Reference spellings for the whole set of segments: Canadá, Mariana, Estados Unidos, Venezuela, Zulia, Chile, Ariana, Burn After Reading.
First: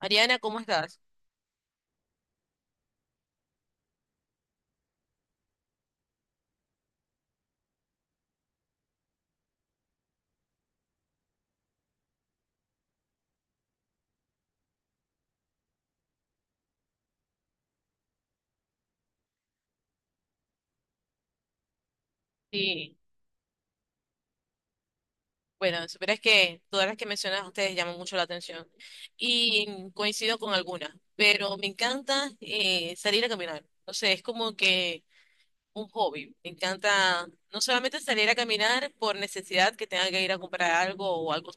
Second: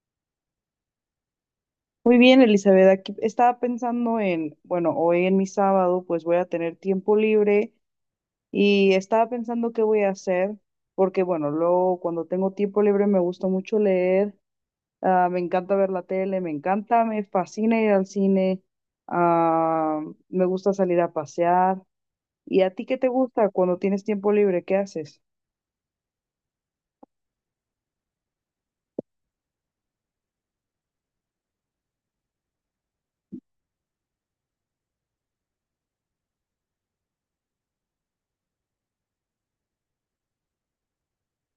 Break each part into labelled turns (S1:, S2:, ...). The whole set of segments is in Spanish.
S1: Ariana, ¿cómo estás?
S2: Muy bien, Elizabeth. Aquí estaba pensando en, bueno, hoy en mi sábado pues voy a tener tiempo libre y estaba pensando qué voy a hacer porque, bueno, luego cuando tengo tiempo libre me gusta mucho leer, me encanta ver la tele, me encanta, me fascina ir al cine, ah, me gusta salir a pasear. ¿Y a ti
S1: Sí,
S2: qué te gusta cuando tienes tiempo libre? ¿Qué haces?
S1: bueno, supieras que todas las que mencionas ustedes llaman mucho la atención y coincido con algunas, pero me encanta salir a caminar. O sea, es como que un hobby. Me encanta no solamente salir a caminar por necesidad que tenga que ir a comprar algo o algo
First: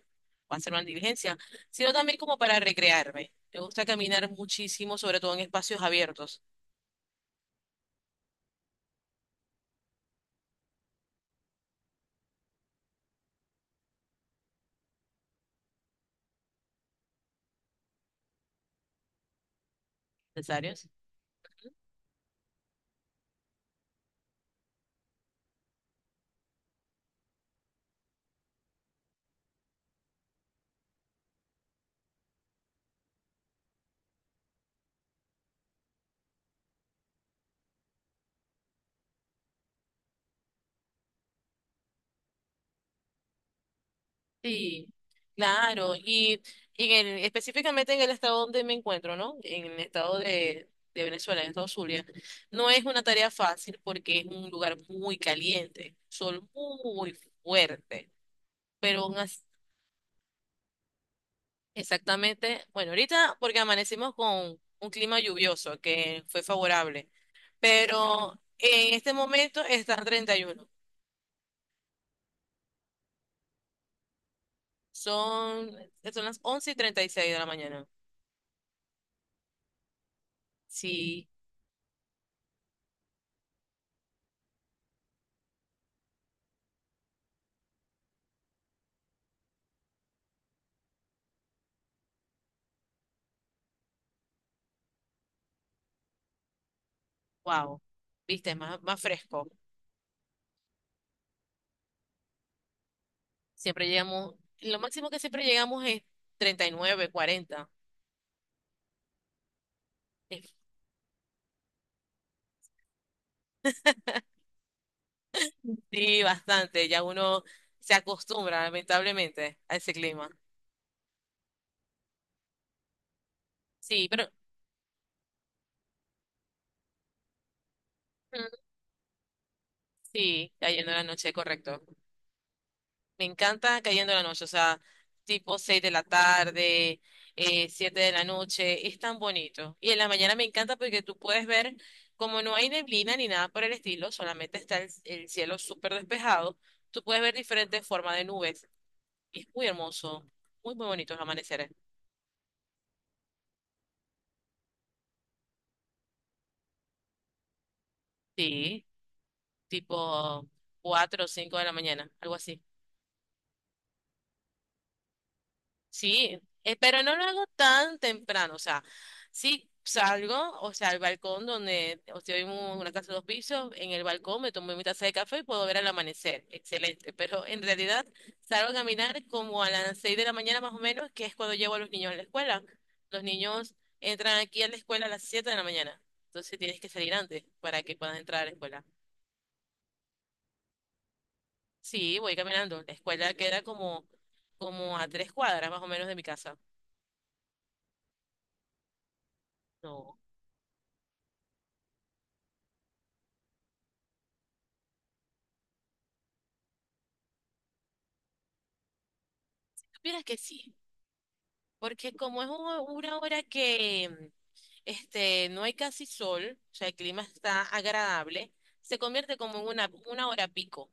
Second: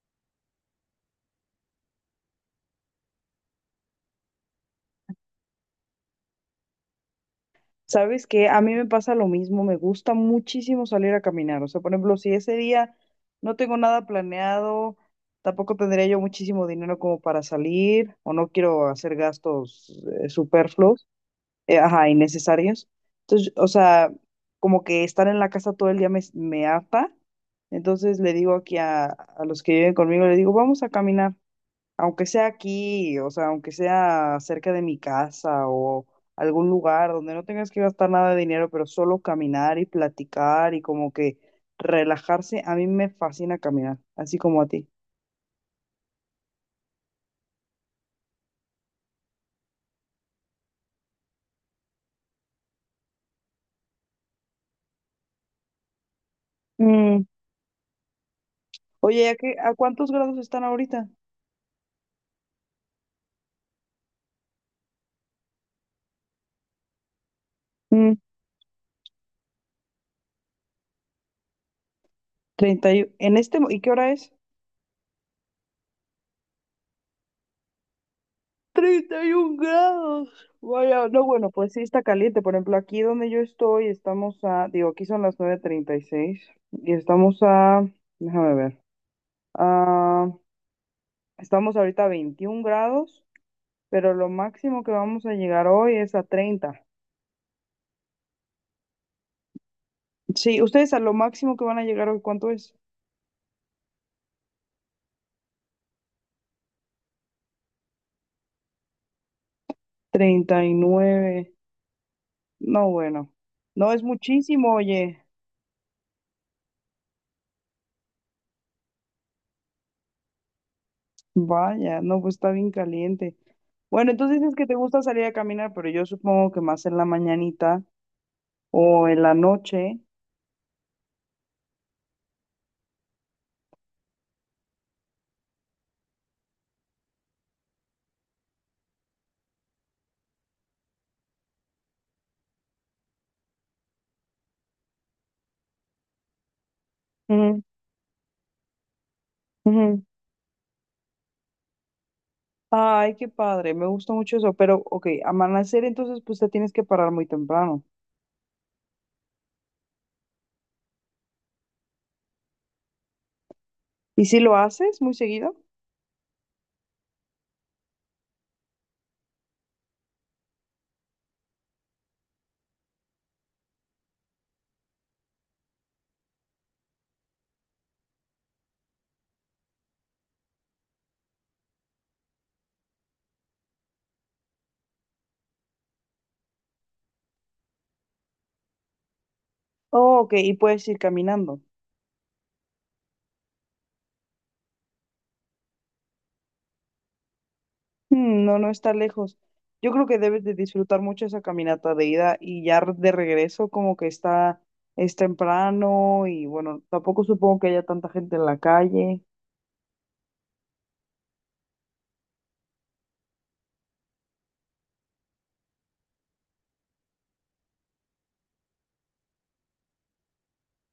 S1: o hacer una diligencia, sino también como para recrearme. Me gusta caminar muchísimo, sobre todo en espacios abiertos.
S2: ¿Sabes qué? A mí me pasa lo mismo, me gusta muchísimo salir a caminar. O sea, por ejemplo, si ese día no tengo nada planeado, tampoco tendría yo muchísimo dinero como para salir o no quiero hacer gastos
S1: Necesarios.
S2: superfluos, ajá, innecesarios. Entonces, o sea, como que estar en la casa todo el día me harta. Entonces le digo aquí a los que viven conmigo, le digo, vamos a caminar aunque sea aquí, o sea, aunque sea cerca de mi casa o algún lugar donde no tengas que gastar nada de dinero, pero solo caminar y platicar y como que relajarse, a mí me fascina caminar, así como a
S1: Sí,
S2: ti.
S1: claro. Y específicamente en el estado donde me encuentro, ¿no? En el estado de Venezuela, en el estado Zulia, no es una tarea fácil porque es un lugar muy caliente, sol muy
S2: Mm.
S1: fuerte. Pero aún
S2: Oye,
S1: as-
S2: ¿a cuántos grados están ahorita?
S1: exactamente, bueno, ahorita porque amanecimos con un clima lluvioso que fue favorable,
S2: Mm.
S1: pero en este momento está 31.
S2: 31. ¿En este, y qué hora es?
S1: Son, son las 11 y treinta y seis de la mañana.
S2: 31 grados. Vaya, no,
S1: Sí.
S2: bueno, pues sí está caliente. Por ejemplo, aquí donde yo estoy, estamos a, digo, aquí son las 9:36 y seis y estamos a, déjame ver, estamos ahorita a 21 grados, pero lo máximo que vamos a llegar hoy es a 30.
S1: Wow, viste, más, más fresco.
S2: Sí, ustedes a lo máximo que van a llegar hoy, ¿cuánto es?
S1: Siempre llegamos, lo máximo que siempre llegamos es 39, 40. Es-
S2: 39. No, bueno. No es muchísimo, oye.
S1: Sí, bastante, ya uno se acostumbra lamentablemente a ese clima.
S2: Vaya, no, pues está bien caliente.
S1: Sí,
S2: Bueno,
S1: pero
S2: entonces dices que te gusta salir a caminar, pero yo supongo que más en la mañanita
S1: mm,
S2: o en la noche.
S1: sí, cayendo la noche, correcto. Me encanta cayendo la noche, o sea, tipo 6 de la tarde, 7 de la noche, es tan bonito. Y en la mañana me encanta porque tú puedes ver, como no hay neblina ni nada por el estilo, solamente está el cielo súper despejado, tú puedes ver
S2: Ujú,
S1: diferentes formas de nubes. Y es muy
S2: ujú.
S1: hermoso, muy, muy bonito los amaneceres.
S2: Ay, qué padre, me gusta mucho eso. Pero, ok, amanecer entonces pues te tienes que parar muy temprano.
S1: Sí, tipo 4 o 5 de la mañana, algo así.
S2: ¿Y si lo haces muy seguido?
S1: Sí, pero no lo hago tan temprano, o sea, sí salgo, o sea, al balcón donde, o sea, hay una casa de dos pisos, en el balcón me tomo mi taza de café y puedo ver el amanecer, excelente, pero en realidad salgo a caminar como a las 6 de la mañana más o menos, que es cuando llevo a los niños a la escuela. Los niños entran aquí a la escuela a las 7 de la mañana, entonces tienes que salir antes para que puedas entrar a la escuela.
S2: Oh, ok, y puedes ir caminando.
S1: Sí, voy caminando, la escuela queda como a 3 cuadras más o menos de mi casa.
S2: Hmm, no, no está lejos. Yo creo
S1: No,
S2: que debes de disfrutar mucho esa caminata de ida y ya de regreso como que está, es temprano y bueno, tampoco supongo que haya tanta gente en la calle.
S1: supieras que sí. Porque como es una hora que este, no hay casi sol, o sea, el clima está agradable, se convierte como en una hora pico.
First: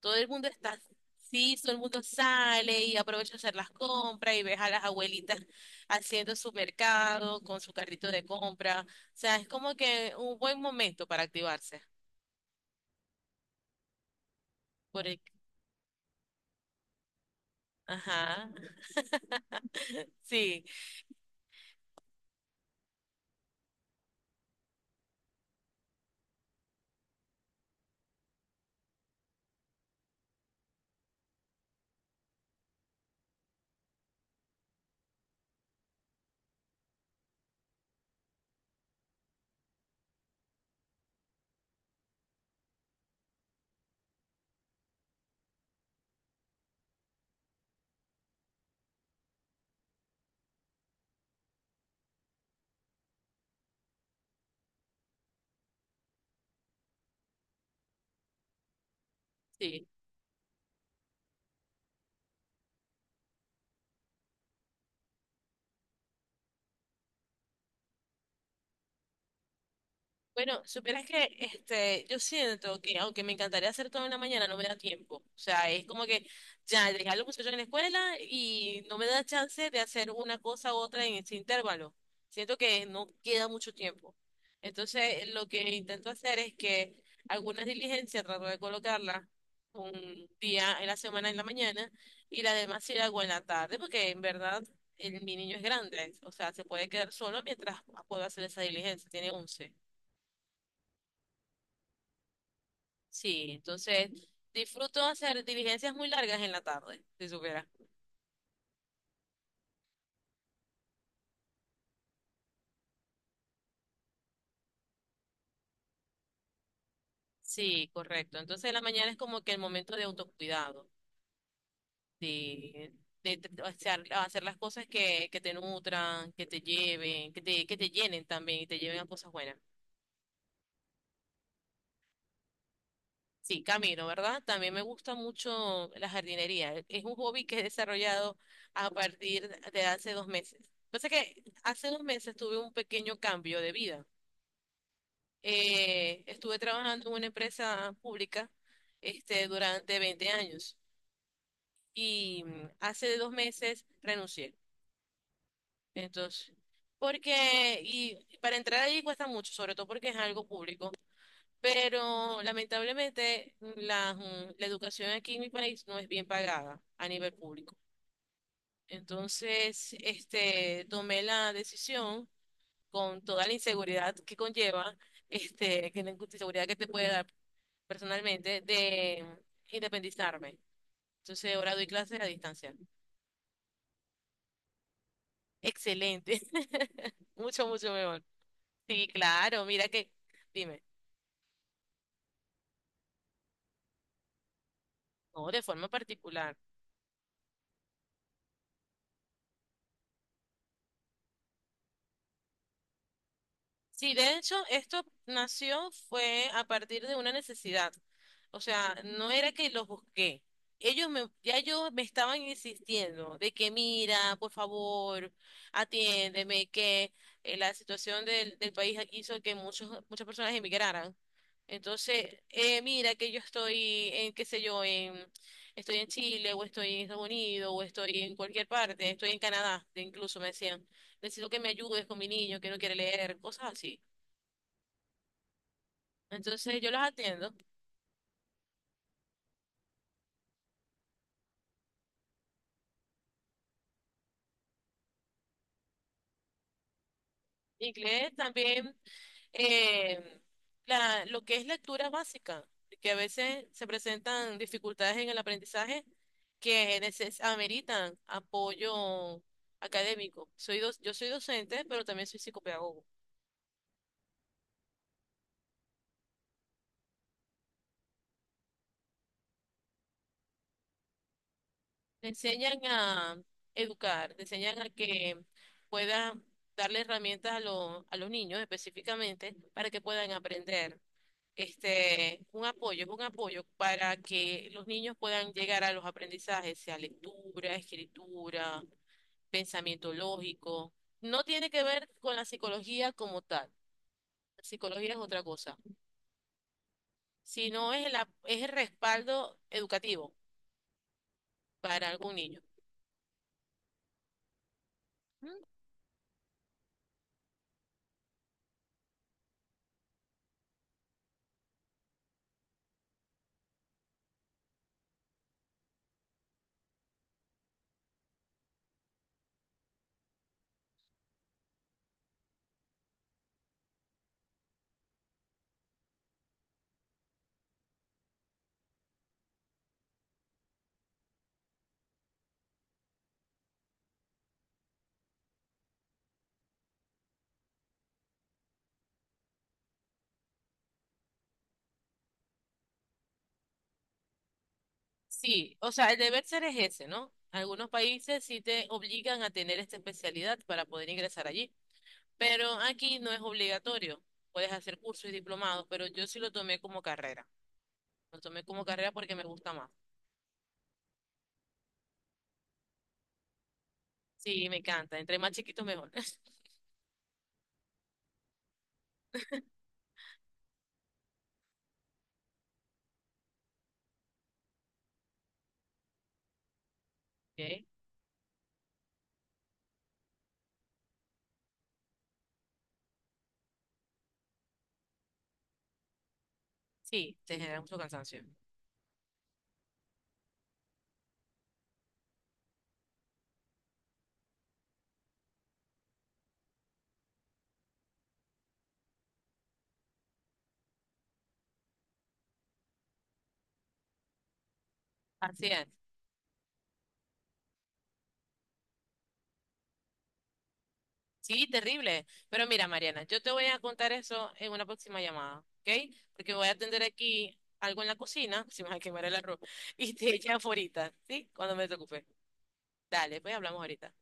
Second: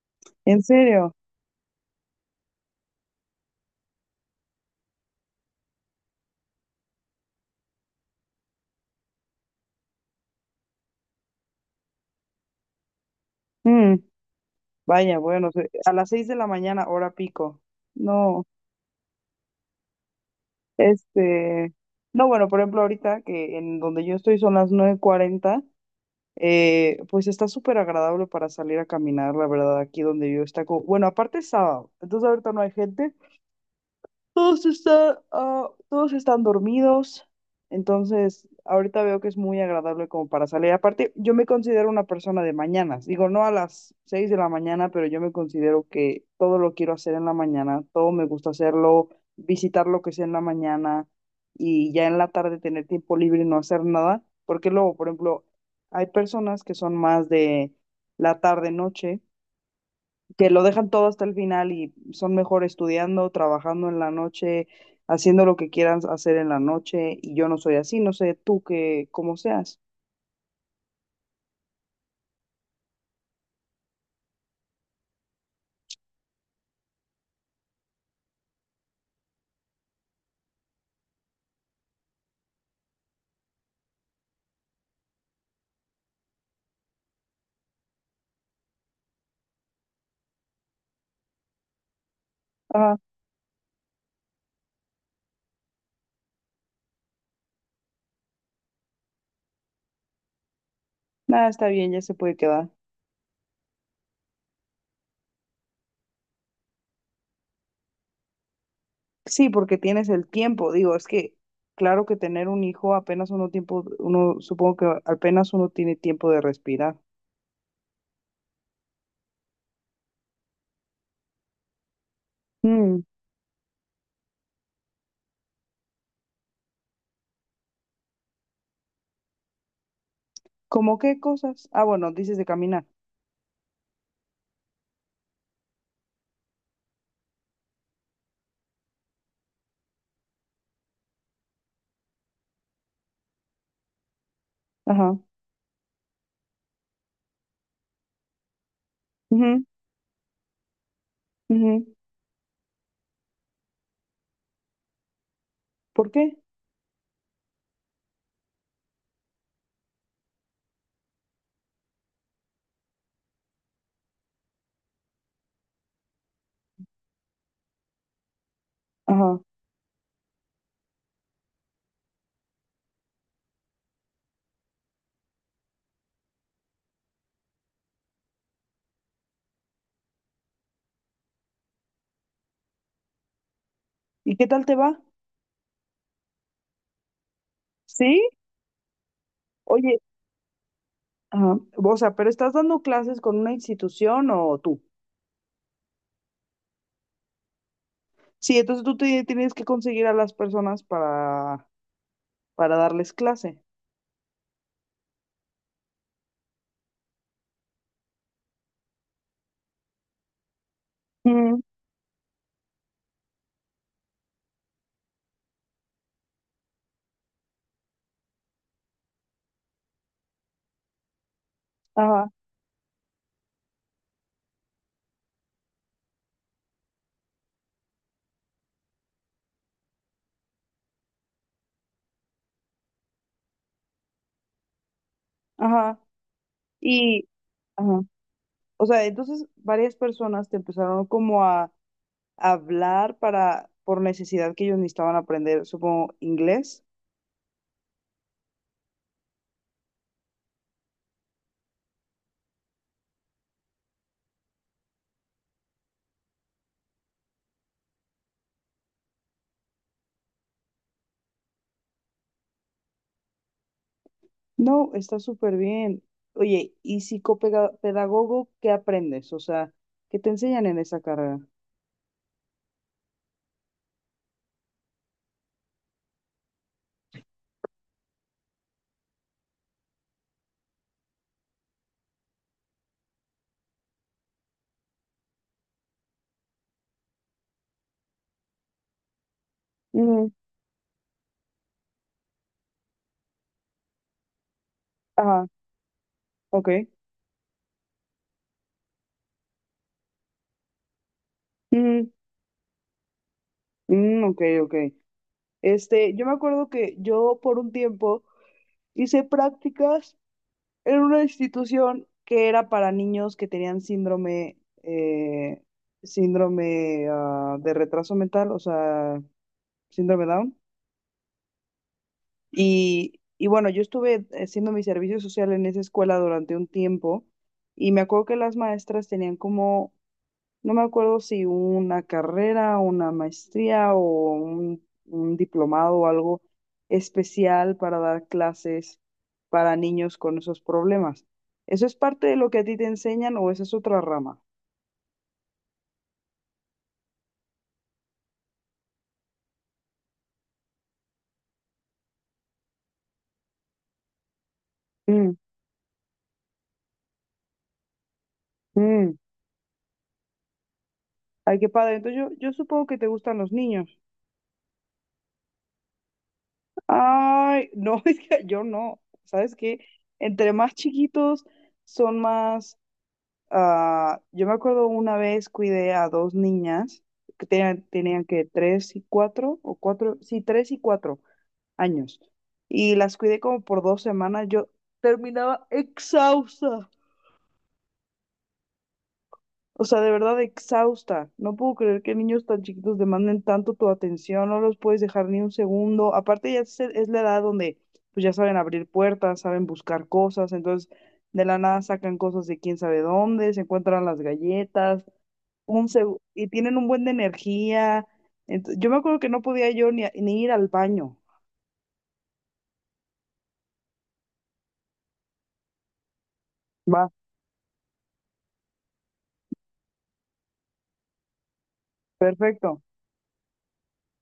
S1: Todo el mundo
S2: ¿En
S1: está,
S2: serio?
S1: sí, todo el mundo sale y aprovecha a hacer las compras y ves a las abuelitas haciendo su mercado con su carrito de compra. O sea, es como que un buen momento para activarse.
S2: Hmm,
S1: Por
S2: vaya,
S1: el-
S2: bueno, a las seis de la mañana, hora pico. No,
S1: ajá, sí,
S2: este, no, bueno, por ejemplo, ahorita que en donde yo estoy son las 9:40. Pues está súper agradable para salir a caminar, la verdad, aquí donde yo está como, bueno, aparte es sábado, entonces ahorita no hay gente, todos están dormidos, entonces ahorita veo que es muy agradable como para salir. Aparte, yo me considero una persona de mañanas. Digo, no a las 6 de la mañana, pero yo me considero que todo lo quiero hacer en la mañana, todo me gusta hacerlo, visitar lo que sea en la mañana y ya en la tarde tener tiempo libre y no hacer nada. Porque luego, por ejemplo, hay personas que son más de la tarde-noche
S1: sí.
S2: que lo dejan todo hasta el final y son mejor estudiando, trabajando en la noche, haciendo lo que quieran hacer en la noche y yo no soy así, no sé tú que cómo seas.
S1: Bueno, supieras que este, yo siento que aunque me encantaría hacer todo en la mañana, no me da tiempo. O sea, es como que ya dejé a los muchachos en la escuela y no me da chance de hacer una cosa u otra en ese intervalo. Siento que no queda mucho tiempo. Entonces, lo que intento hacer es que algunas diligencias trato de colocarlas un día en la semana en la mañana y las demás sí
S2: Ajá.
S1: las hago en la tarde, porque en verdad mi niño es grande. O sea, se puede quedar solo mientras puedo hacer esa diligencia. Tiene 11.
S2: Nada, está bien, ya se puede quedar.
S1: Sí, entonces disfruto hacer diligencias muy largas en la tarde, si supiera.
S2: Sí, porque tienes el tiempo, digo, es que claro que tener un hijo apenas uno tiempo, uno supongo que apenas uno tiene tiempo de respirar.
S1: Sí, correcto. Entonces la mañana es como que el momento de autocuidado, de,
S2: Mm.
S1: de hacer, las cosas que te nutran, que te lleven, que te llenen también y te lleven a cosas buenas.
S2: ¿Cómo qué cosas? Ah, bueno, dices de caminar.
S1: Sí, camino, ¿verdad? También me gusta mucho la jardinería. Es un hobby que he desarrollado a partir de hace 2 meses. Pasa que hace 2 meses tuve un pequeño cambio de vida.
S2: Ajá.
S1: Estuve trabajando en una empresa pública este,
S2: Ujú,
S1: durante 20 años
S2: ujú.
S1: y hace 2 meses renuncié.
S2: ¿Por qué?
S1: Entonces, porque, y para entrar ahí cuesta mucho, sobre todo porque es algo público, pero lamentablemente la educación aquí en mi país no es bien pagada a nivel público.
S2: Ajá.
S1: Entonces, este, tomé la decisión con toda la inseguridad que conlleva, este, que la inseguridad que te puede dar personalmente de independizarme. Entonces ahora doy clases a distancia.
S2: ¿Y qué tal te va?
S1: Excelente, mucho, mucho
S2: ¿Sí?
S1: mejor. Sí, claro, mira
S2: Oye.
S1: que, dime,
S2: Ajá. O sea, pero estás dando clases con una institución o tú.
S1: no, de forma particular.
S2: Sí, entonces tienes que conseguir a las personas para darles clase.
S1: Sí, de hecho, esto nació fue a partir de una necesidad. O sea, no era que los busqué. Ya
S2: Ujú.
S1: ellos me estaban insistiendo de que mira, por favor, atiéndeme, que la situación del país hizo que muchas personas emigraran.
S2: Ajá,
S1: Entonces, mira que yo estoy en, qué sé yo, en, estoy en Chile, o estoy en Estados Unidos, o estoy en cualquier parte, estoy en Canadá, incluso me decían necesito que me ayudes con mi niño que no quiere leer, cosas así.
S2: ajá.
S1: Entonces yo las
S2: Y,
S1: atiendo.
S2: ajá. O sea, entonces varias personas te empezaron como a, hablar para, por necesidad que ellos necesitaban aprender, supongo, inglés.
S1: Inglés también, eh, lo que es lectura básica, que a veces se presentan dificultades en el aprendizaje que ameritan apoyo académico. Yo soy docente, pero también soy psicopedagogo.
S2: No, está súper bien. Oye, ¿y psicopedagogo qué aprendes? O sea, ¿qué te enseñan en esa carrera?
S1: Te enseñan a educar, te enseñan a que puedan darle herramientas a los niños específicamente para que puedan aprender este, un apoyo, es un apoyo para que los niños puedan llegar a los aprendizajes, sea lectura, escritura, pensamiento
S2: Ujú.
S1: lógico. No tiene que ver con la psicología como tal. La psicología es otra
S2: Ajá,
S1: cosa,
S2: ok.
S1: sino es el respaldo educativo para algún niño.
S2: Mm, ok, ok.
S1: Mm.
S2: Este, yo me acuerdo que yo por un tiempo hice prácticas en una institución que era para niños que tenían eh, síndrome de retraso mental, o sea, síndrome Down. Y bueno, yo estuve haciendo mi servicio social en esa escuela durante un tiempo y me acuerdo que las maestras tenían como no me acuerdo si una carrera, una maestría o un diplomado o algo especial para dar clases para niños con esos problemas. ¿Eso es parte de lo que a ti te enseñan o esa es otra rama?
S1: Sí, o sea, el deber ser es ese, ¿no? Algunos países sí te obligan a tener esta especialidad para poder ingresar allí, pero aquí no es obligatorio. Puedes hacer cursos y
S2: Mm,
S1: diplomados, pero yo sí lo tomé como carrera. Lo tomé como carrera
S2: mm.
S1: porque me gusta más.
S2: Ay, qué padre. Entonces yo supongo que te gustan los niños.
S1: Sí, me encanta. Entre más chiquito, mejor.
S2: Ay, no, es que yo no. ¿Sabes qué? Entre más chiquitos son más. Ah, yo me acuerdo una vez cuidé a dos niñas que
S1: Ok.
S2: tenían que tres y cuatro, o cuatro, sí, tres y cuatro años. Y las cuidé como por dos semanas. Yo terminaba exhausta.
S1: Sí, te genera mucho cansancio.
S2: O sea, de verdad exhausta. No puedo creer que niños tan chiquitos demanden tanto tu atención. No los puedes dejar ni un segundo. Aparte ya es la edad donde pues ya saben abrir puertas, saben buscar cosas. Entonces de la nada sacan cosas de quién sabe dónde, se encuentran las galletas
S1: Así es.
S2: y tienen un buen de energía. Yo me acuerdo que no podía yo ni ir al baño.
S1: Sí, terrible. Pero mira, Mariana, yo te voy a contar eso en una próxima llamada, ¿ok? Porque voy a atender
S2: Va,
S1: aquí algo en la cocina, si me va a quemar el arroz, y te echan ahorita, ¿sí? Cuando me desocupe.
S2: perfecto.
S1: Dale, pues hablamos ahorita.